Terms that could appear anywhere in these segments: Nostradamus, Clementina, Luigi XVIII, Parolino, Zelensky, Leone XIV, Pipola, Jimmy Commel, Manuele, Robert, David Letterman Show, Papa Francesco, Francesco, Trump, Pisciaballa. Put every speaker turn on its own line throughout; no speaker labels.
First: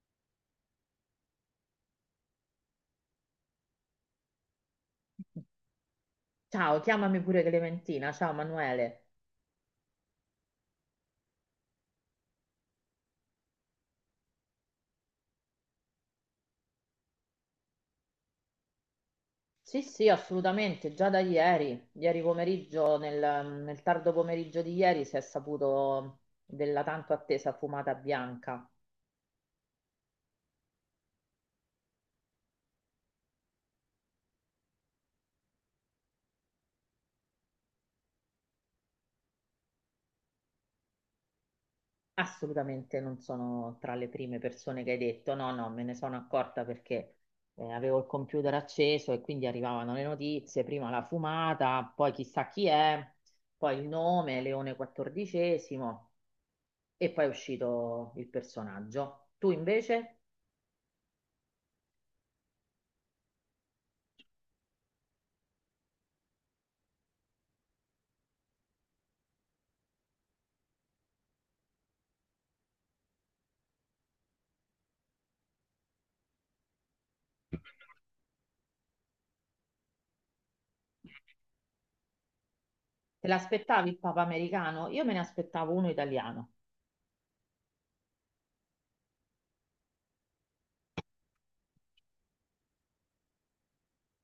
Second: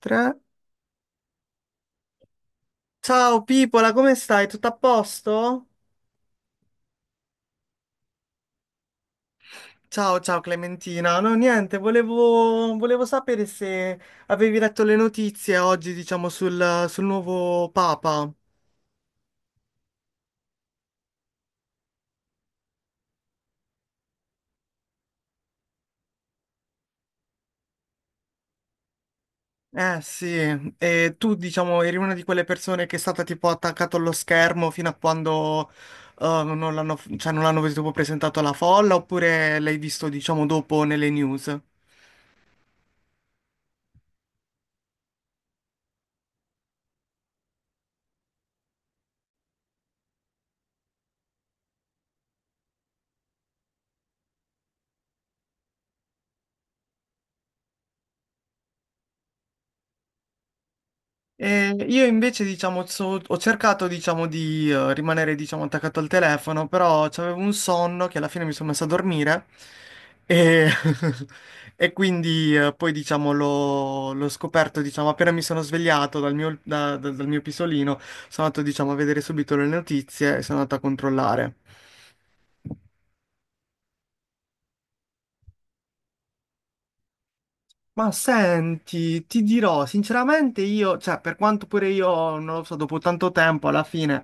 Tre. Ciao Pipola, come stai? Tutto a posto?
Ciao, chiamami pure Clementina. Ciao Manuele.
Ciao, ciao Clementina. No, niente, volevo sapere se avevi letto le notizie oggi, diciamo, sul nuovo Papa.
Sì, sì, assolutamente, già da ieri, ieri pomeriggio, nel tardo pomeriggio di ieri si è saputo della tanto attesa fumata bianca.
Eh sì, e tu, diciamo, eri una di quelle persone che è stata tipo attaccata allo schermo fino a quando non l'hanno, cioè, non l'hanno tipo presentato alla folla, oppure l'hai visto, diciamo, dopo nelle news?
Assolutamente non sono tra le prime persone che hai detto, no, no, me ne sono accorta perché avevo il computer acceso e quindi arrivavano le notizie, prima la fumata, poi chissà chi è, poi il nome, Leone XIV e poi è uscito il personaggio. Tu invece?
E io invece, diciamo, ho cercato, diciamo, di rimanere, diciamo, attaccato al telefono, però avevo un sonno che alla fine mi sono messo a dormire e, e quindi poi, diciamo, l'ho scoperto, diciamo, appena mi sono svegliato dal mio, dal mio pisolino, sono andato, diciamo, a vedere subito le notizie e sono andato a controllare.
Te l'aspettavi il Papa americano? Io me ne aspettavo uno italiano.
Ma senti, ti dirò, sinceramente io, cioè, per quanto pure io, non lo so, dopo tanto tempo, alla fine,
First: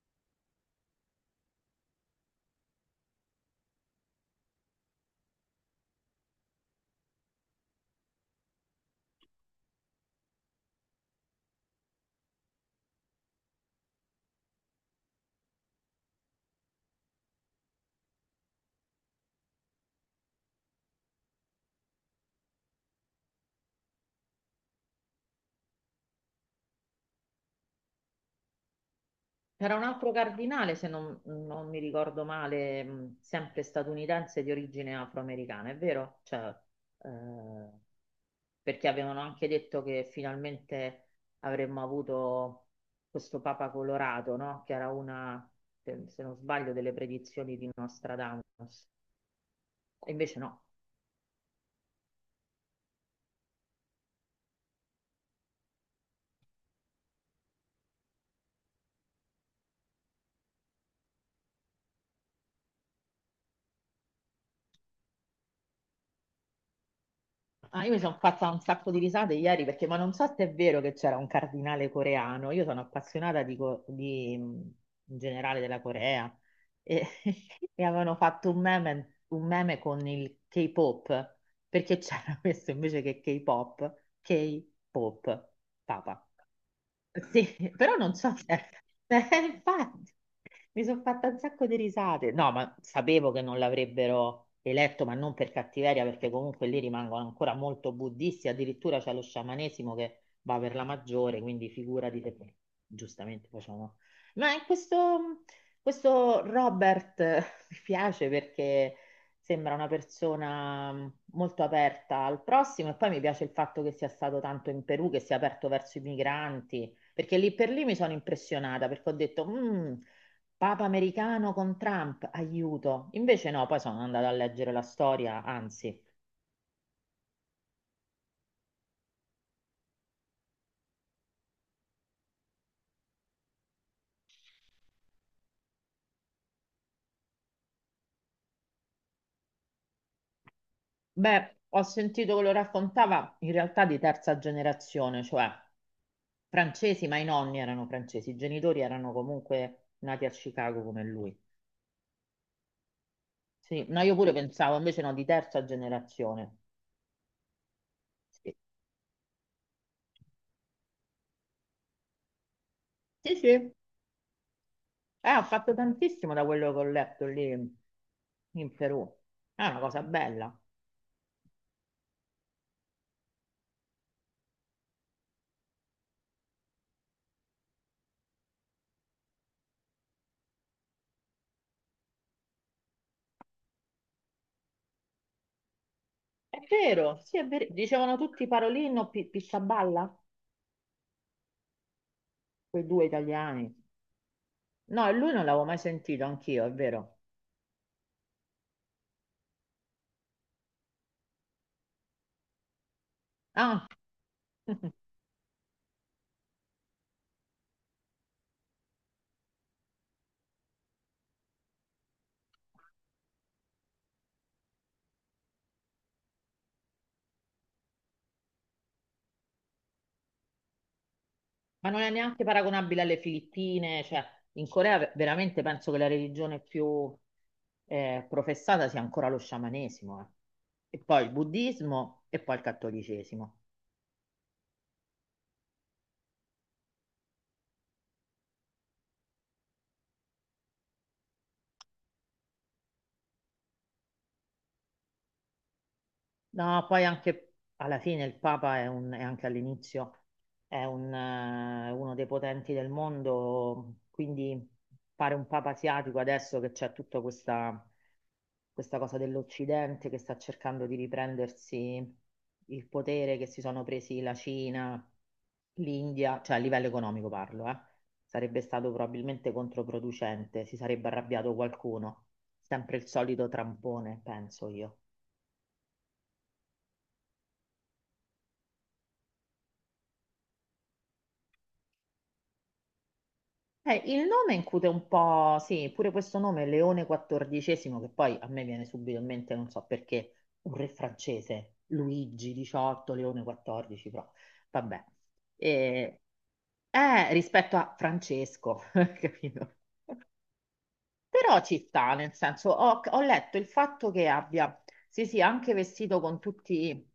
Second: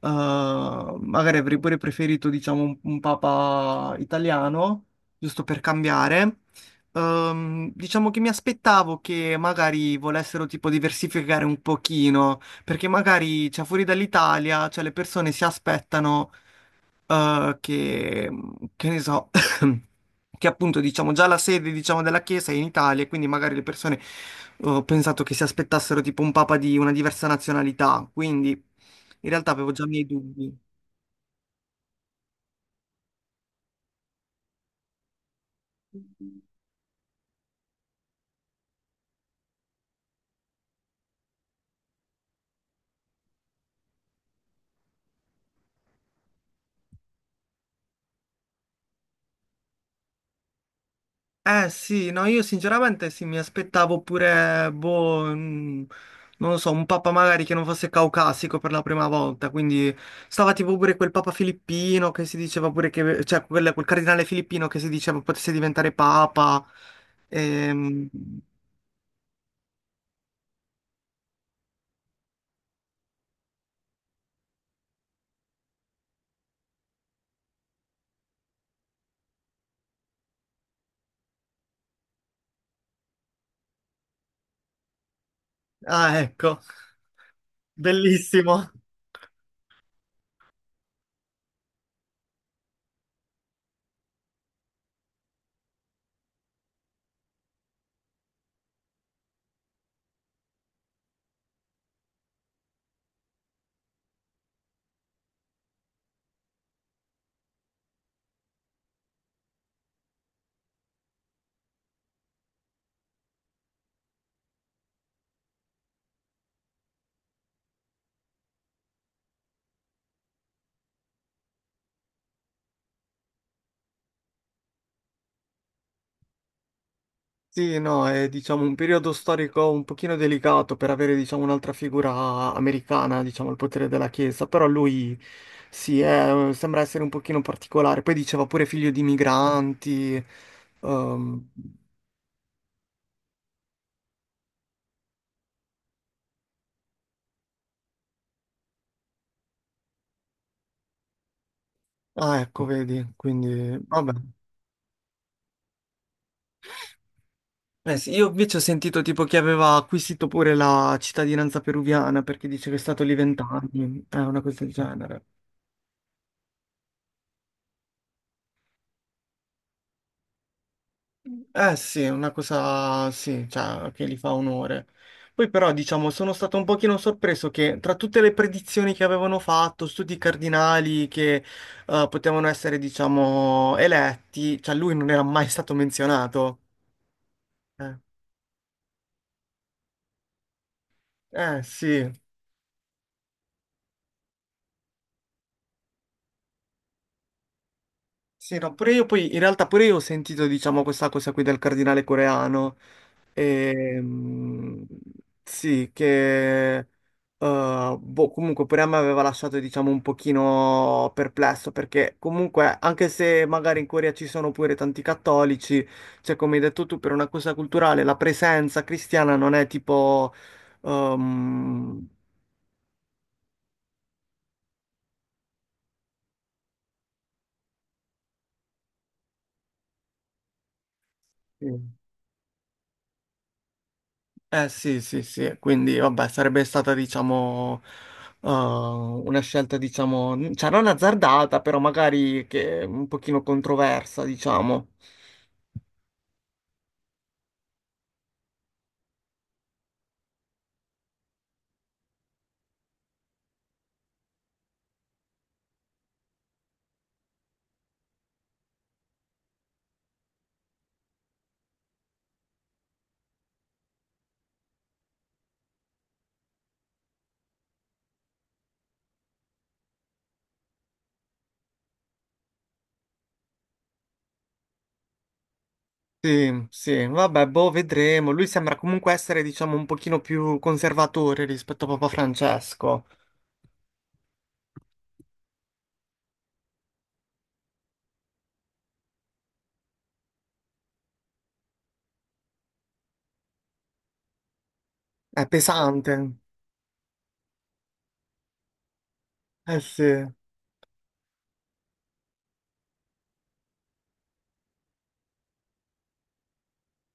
magari avrei pure preferito, diciamo, un papa italiano, giusto per cambiare. Diciamo che mi aspettavo che magari volessero, tipo, diversificare un pochino, perché magari, cioè, fuori dall'Italia, cioè, le persone si aspettano eh, che, che ne so, che appunto diciamo già la sede diciamo, della Chiesa è in Italia, e quindi magari le persone ho pensato che si aspettassero tipo un papa di una diversa nazionalità, quindi in realtà avevo
C'era
già
un
i miei
altro
dubbi.
cardinale, se non mi ricordo male, sempre statunitense di origine afroamericana, è vero? Cioè, eh, perché avevano anche detto che finalmente avremmo avuto questo Papa colorato, no? Che era una, se non sbaglio, delle predizioni di Nostradamus. E invece no.
Eh sì, no, io sinceramente sì, mi aspettavo pure, boh, non lo so, un papa magari che non fosse caucasico per la prima volta, quindi stava tipo pure quel papa filippino che si diceva pure che, cioè quel cardinale filippino che si diceva potesse diventare papa.
Ah, io mi
Ehm,
sono fatta un sacco di risate ieri perché, ma non so se è vero che c'era un cardinale coreano. Io sono appassionata di, in generale della Corea e, e avevano fatto un meme con il K-pop, perché c'era questo invece che K-pop, K-pop,
ah,
papa.
ecco,
Sì, però non so se...
bellissimo.
Eh, infatti, mi sono fatta un sacco di risate. No, ma sapevo che non l'avrebbero eletto, ma non per cattiveria, perché comunque lì rimangono ancora molto buddisti, addirittura c'è lo sciamanesimo che va per la maggiore, quindi figurati se giustamente facciamo... Ma in questo... Questo Robert mi piace perché sembra una persona molto aperta al prossimo e poi mi piace il fatto che sia stato tanto in Perù, che sia aperto verso i migranti, perché lì per lì mi sono impressionata perché ho detto, "Mm, Papa americano con Trump, aiuto. Invece no, poi sono andata a leggere la storia, anzi,
Sì, no, è diciamo un periodo storico un pochino delicato per avere diciamo un'altra figura americana, diciamo il potere della Chiesa, però lui sì, eh sembra essere un pochino particolare. Poi diceva pure figlio di migranti, ehm,
beh, ho sentito che lo raccontava in realtà di terza generazione, cioè Francesi, ma i nonni erano francesi, i genitori erano comunque nati a Chicago come lui.
ah ecco, vedi, quindi
Sì, no,
vabbè.
io pure pensavo, invece no, di terza generazione.
Eh sì, io invece
Sì,
ho sentito tipo che aveva acquisito pure la cittadinanza peruviana perché dice che è stato lì
sì, sì.
vent'anni, è una cosa del genere.
Ho fatto tantissimo da quello che ho letto lì in Perù. È una cosa bella.
Eh sì, è una cosa sì, cioè, che gli fa onore. Poi però, diciamo, sono stato un pochino sorpreso che tra tutte le predizioni che avevano fatto, studi cardinali che potevano essere, diciamo, eletti, cioè lui non era mai stato
È
menzionato.
vero, sì, è vero.
Eh,
Dicevano tutti Parolino, Pisciaballa,
sì.
quei due italiani. No, e lui non l'avevo mai sentito, anch'io, è vero.
Sì, no, pure io poi, in realtà pure io ho sentito, diciamo, questa cosa qui del cardinale coreano,
Ah,
Ehm, sì, che boh, comunque pure a me aveva lasciato, diciamo, un pochino perplesso, perché comunque, anche se magari in Corea ci sono pure tanti cattolici, cioè come hai detto tu, per una cosa culturale, la presenza cristiana non è tipo...
Ma non
ehm,
è neanche paragonabile alle Filippine, cioè in Corea veramente penso che la religione più professata sia ancora lo sciamanesimo, eh. E poi il
sì.
buddismo e poi il cattolicesimo.
Eh sì, sì, sì, quindi vabbè, sarebbe stata diciamo una scelta diciamo, cioè non azzardata, però magari che è un pochino controversa, diciamo.
No, poi anche alla fine il Papa è anche all'inizio uno dei potenti del mondo, quindi fare un Papa asiatico adesso che c'è tutta questa cosa dell'Occidente che sta cercando di riprendersi il potere che si sono presi la Cina, l'India, cioè a livello economico parlo, eh. Sarebbe stato probabilmente controproducente, si sarebbe arrabbiato qualcuno. Sempre il solito trampone, penso io.
Sì, sì, vabbè, boh, vedremo. Lui sembra comunque essere diciamo un pochino più conservatore rispetto a Papa Francesco.
Il nome incute un po', sì, pure questo nome, Leone XIV, che poi a me viene subito in mente, non so perché, un re francese, Luigi XVIII, Leone XIV, però vabbè.
È
E
pesante.
rispetto a Francesco, capito?
Eh sì.
Però ci sta, nel senso, ho letto il fatto che abbia, sì, sì, anche vestito con tutti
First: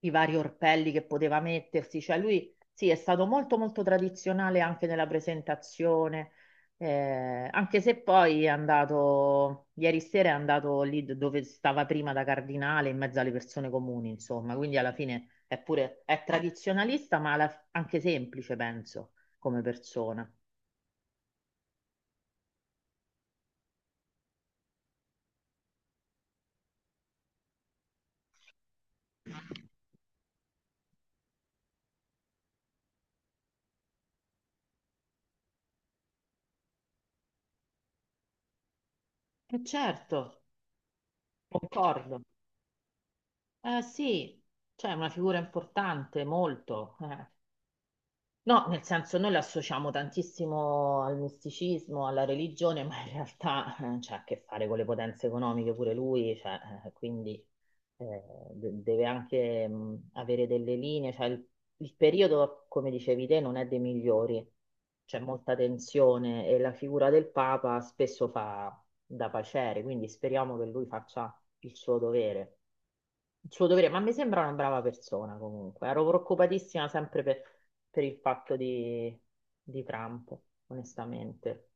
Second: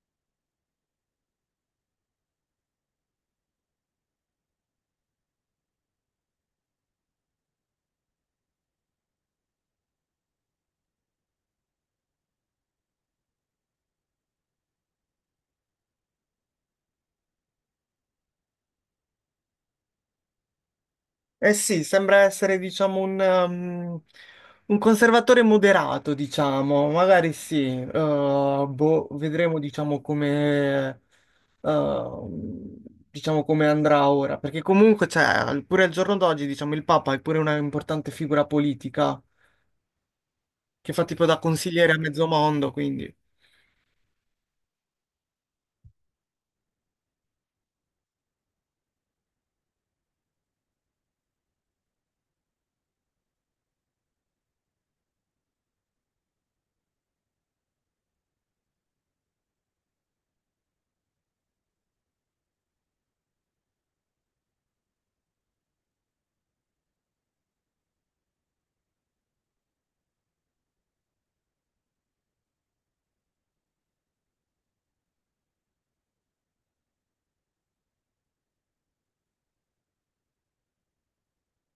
i vari orpelli che poteva mettersi, cioè lui, sì, è stato molto, molto tradizionale anche nella presentazione, anche se poi ieri sera è andato lì dove stava prima da cardinale, in mezzo alle persone comuni, insomma, quindi alla fine è tradizionalista, ma anche semplice, penso, come persona.
Eh sì, sembra essere, diciamo, un, un conservatore moderato, diciamo, magari sì, boh, vedremo, eh, diciamo, come andrà ora, perché comunque, cioè, pure al giorno d'oggi, diciamo, il Papa è pure una importante figura politica
E certo,
che fa tipo da consigliere a
concordo.
mezzo mondo, quindi...
Eh sì, cioè è una figura importante, molto. Eh. No, nel senso noi lo associamo tantissimo al misticismo, alla religione, ma in realtà c'ha a che fare con le potenze economiche pure lui, cioè, quindi eh, deve anche avere delle linee, cioè il periodo, come dicevi te, non è dei migliori, c'è molta tensione e la figura del Papa spesso fa da pacere, quindi speriamo che lui faccia il suo dovere il suo dovere, ma mi sembra una brava persona comunque. Ero preoccupatissima sempre per il fatto di Trump, onestamente.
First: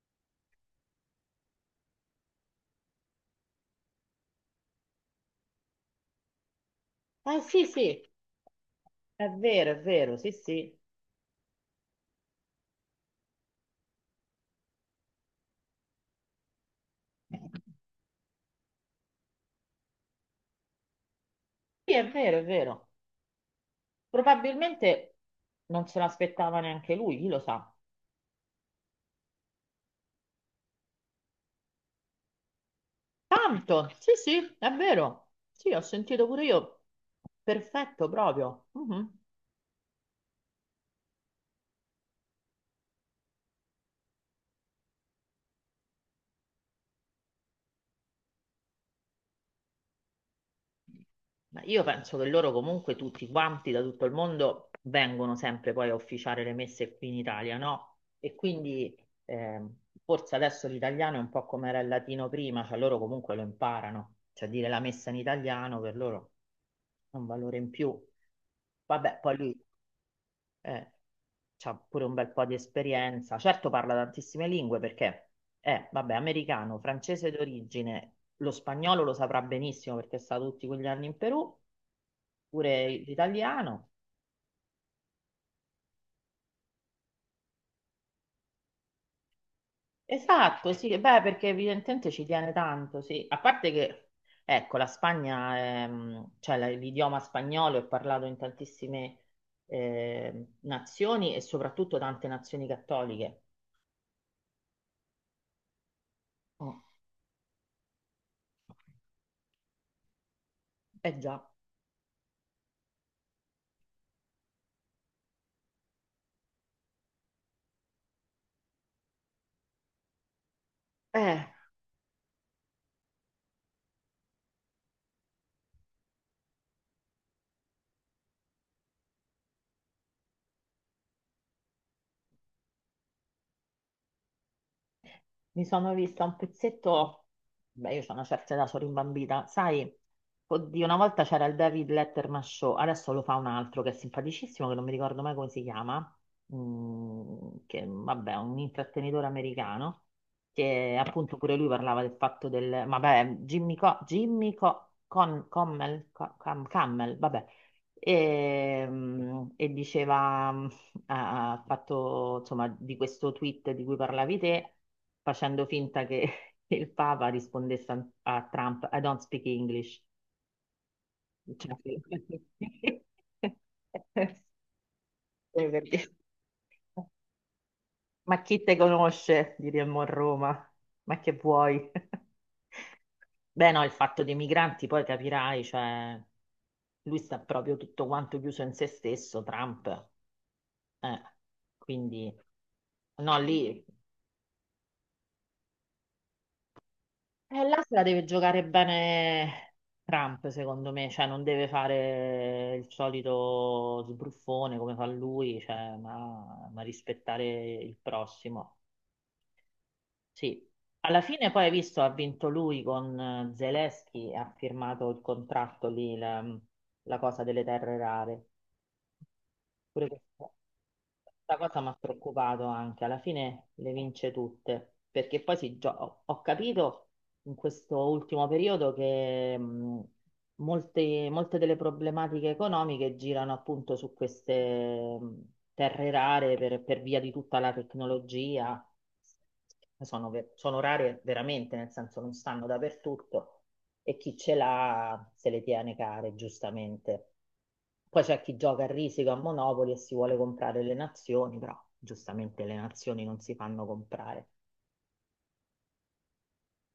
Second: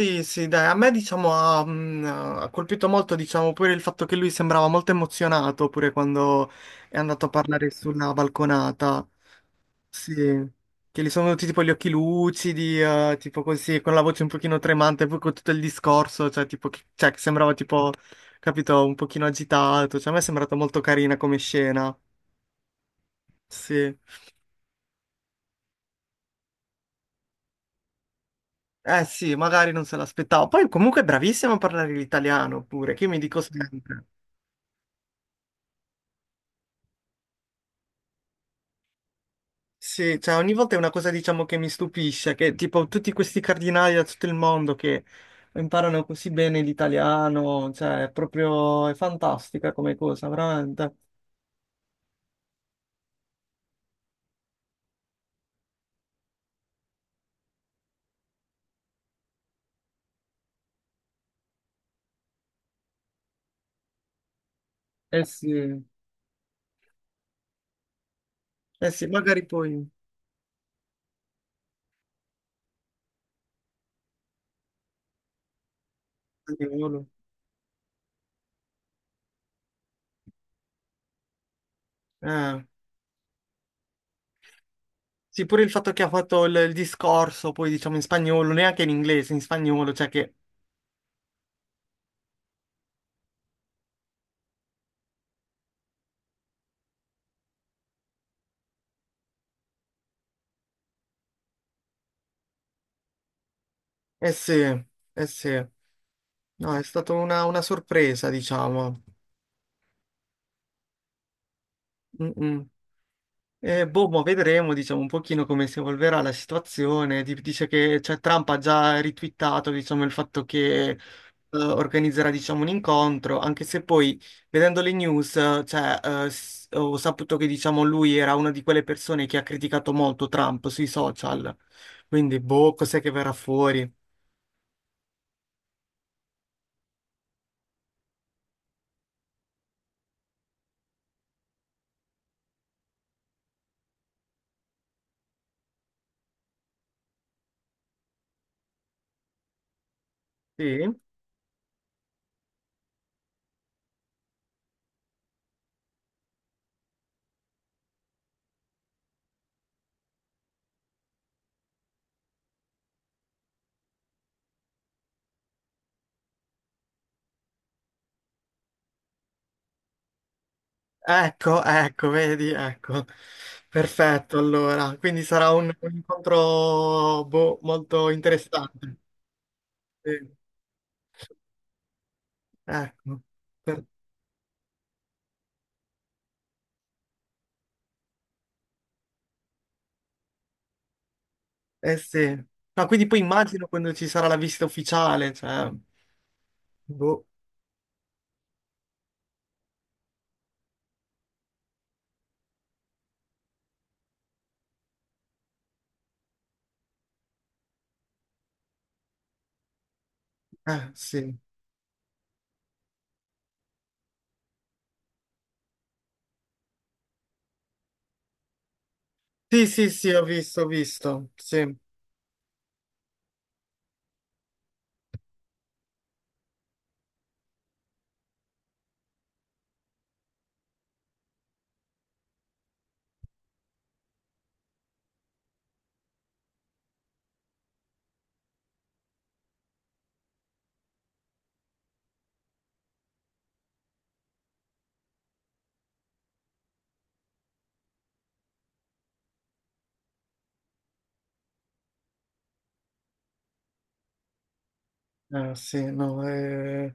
Sì, sì, dai, a me diciamo ha, ha colpito molto, diciamo, pure il fatto che lui sembrava molto emozionato pure quando è andato a
Eh sì,
parlare
sì,
sulla balconata.
è
Sì,
vero, sì, sì.
che gli sono venuti tipo gli occhi lucidi, tipo così, con la voce un pochino tremante, poi con tutto il discorso, cioè tipo, cioè, che
Sì,
sembrava tipo, capito, un pochino agitato, cioè a me è sembrata molto carina come scena,
è vero, è vero.
sì.
Probabilmente non se l'aspettava neanche lui, chi lo sa.
Eh sì, magari non se l'aspettavo, poi comunque è bravissimo a parlare l'italiano pure, che io mi dico
Tanto,
sempre.
sì, sì, è vero. Sì, ho sentito pure io. Perfetto, proprio. Mhm.
Sì, cioè ogni volta è una cosa diciamo che mi stupisce, che tipo tutti questi cardinali da tutto il mondo che imparano così bene l'italiano, cioè è fantastica come cosa, veramente.
Ma io penso che loro comunque tutti quanti da tutto il mondo vengono sempre poi a officiare le messe qui in Italia, no? E quindi eh, forse adesso l'italiano è un po' come era il latino prima, cioè loro comunque lo imparano, cioè dire la messa in
Eh sì,
italiano per loro è un valore in più.
eh sì,
Vabbè, poi
magari
lui
poi
eh, ha pure un bel po' di esperienza, certo parla tantissime lingue perché è, vabbè, americano,
spagnolo.
francese d'origine, lo spagnolo lo saprà benissimo perché sta tutti quegli anni in Perù,
Eh.
pure l'italiano.
Sì, pure il fatto che ha fatto il discorso, poi diciamo in spagnolo, neanche in inglese, in spagnolo, cioè che...
Esatto, sì, beh, perché evidentemente ci tiene tanto, sì. A parte che, ecco, la Spagna, cioè l'idioma spagnolo è parlato in tantissime nazioni e soprattutto tante nazioni cattoliche.
Eh sì, eh sì. No, è
Mm.
stata una sorpresa, diciamo.
Eh già.
Mm, mm. Boh, ma vedremo, diciamo, un pochino come si evolverà la situazione. Dice che cioè, Trump ha già ritwittato, diciamo, il fatto che
Eh.
organizzerà, diciamo, un incontro, anche se poi, vedendo le news, ho saputo che, diciamo, lui era una di quelle persone che ha criticato molto Trump sui social. Quindi, boh, cos'è che verrà fuori?
Mi sono vista un pezzetto, beh, io ho una certa età, sono rimbambita, sai, oddio, una volta c'era il David Letterman Show, adesso lo fa un altro che è simpaticissimo, che non mi ricordo mai come si chiama, mm, che vabbè, è un intrattenitore americano,
Sì.
che appunto pure lui parlava del fatto del, vabbè, Jimmy Commel, Cammel, vabbè, e diceva... ha fatto insomma di questo tweet di cui parlavi te, facendo finta che il Papa rispondesse a, Trump: I don't speak English.
Ecco,
Cioè,
ecco, vedi, ecco.
eh,
Perfetto, allora. Quindi sarà
per
un
dire,
incontro, boh, molto
ma chi te
interessante.
conosce? Diremmo a
Sì.
Roma. Ma che vuoi?
Ecco,
Beh, no,
per-
il fatto dei migranti, poi capirai, cioè, lui sta proprio tutto quanto chiuso in se stesso, Trump. Eh,
eh sì.
quindi,
No, quindi poi
no,
immagino
lì.
quando ci sarà la visita ufficiale, cioè, boh,
Là se la deve giocare bene Trump, secondo me, cioè non deve fare il solito sbruffone come fa lui, cioè, ma rispettare il prossimo. Sì,
eh
alla
sì.
fine poi hai visto, ha vinto lui con Zelensky, e ha firmato il contratto lì, la cosa delle terre rare.
Sì, sì,
Pure
sì,
questa
ho visto,
questa
sì.
cosa mi ha preoccupato anche, alla fine le vince tutte, perché poi ho capito in questo ultimo periodo che molte, molte delle problematiche economiche girano appunto su queste terre rare per via di tutta la tecnologia, sono rare veramente, nel senso non stanno dappertutto e chi ce l'ha se le tiene care, giustamente. Poi c'è chi gioca a risico a Monopoli e si vuole comprare le nazioni, però giustamente le nazioni non si fanno comprare.
Sì, no,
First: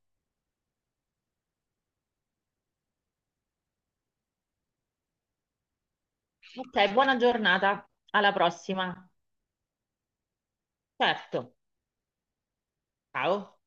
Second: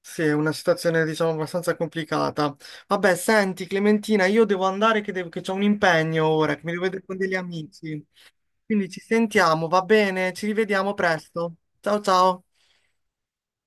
sì, è una situazione, diciamo, abbastanza complicata. Vabbè, senti, Clementina, io devo andare che, che c'ho un impegno ora, che mi devo
Ok,
vedere
buona
con degli
giornata,
amici,
alla
quindi
prossima.
ci sentiamo, va bene? Ci rivediamo
Certo,
presto. Ciao, ciao.
ciao.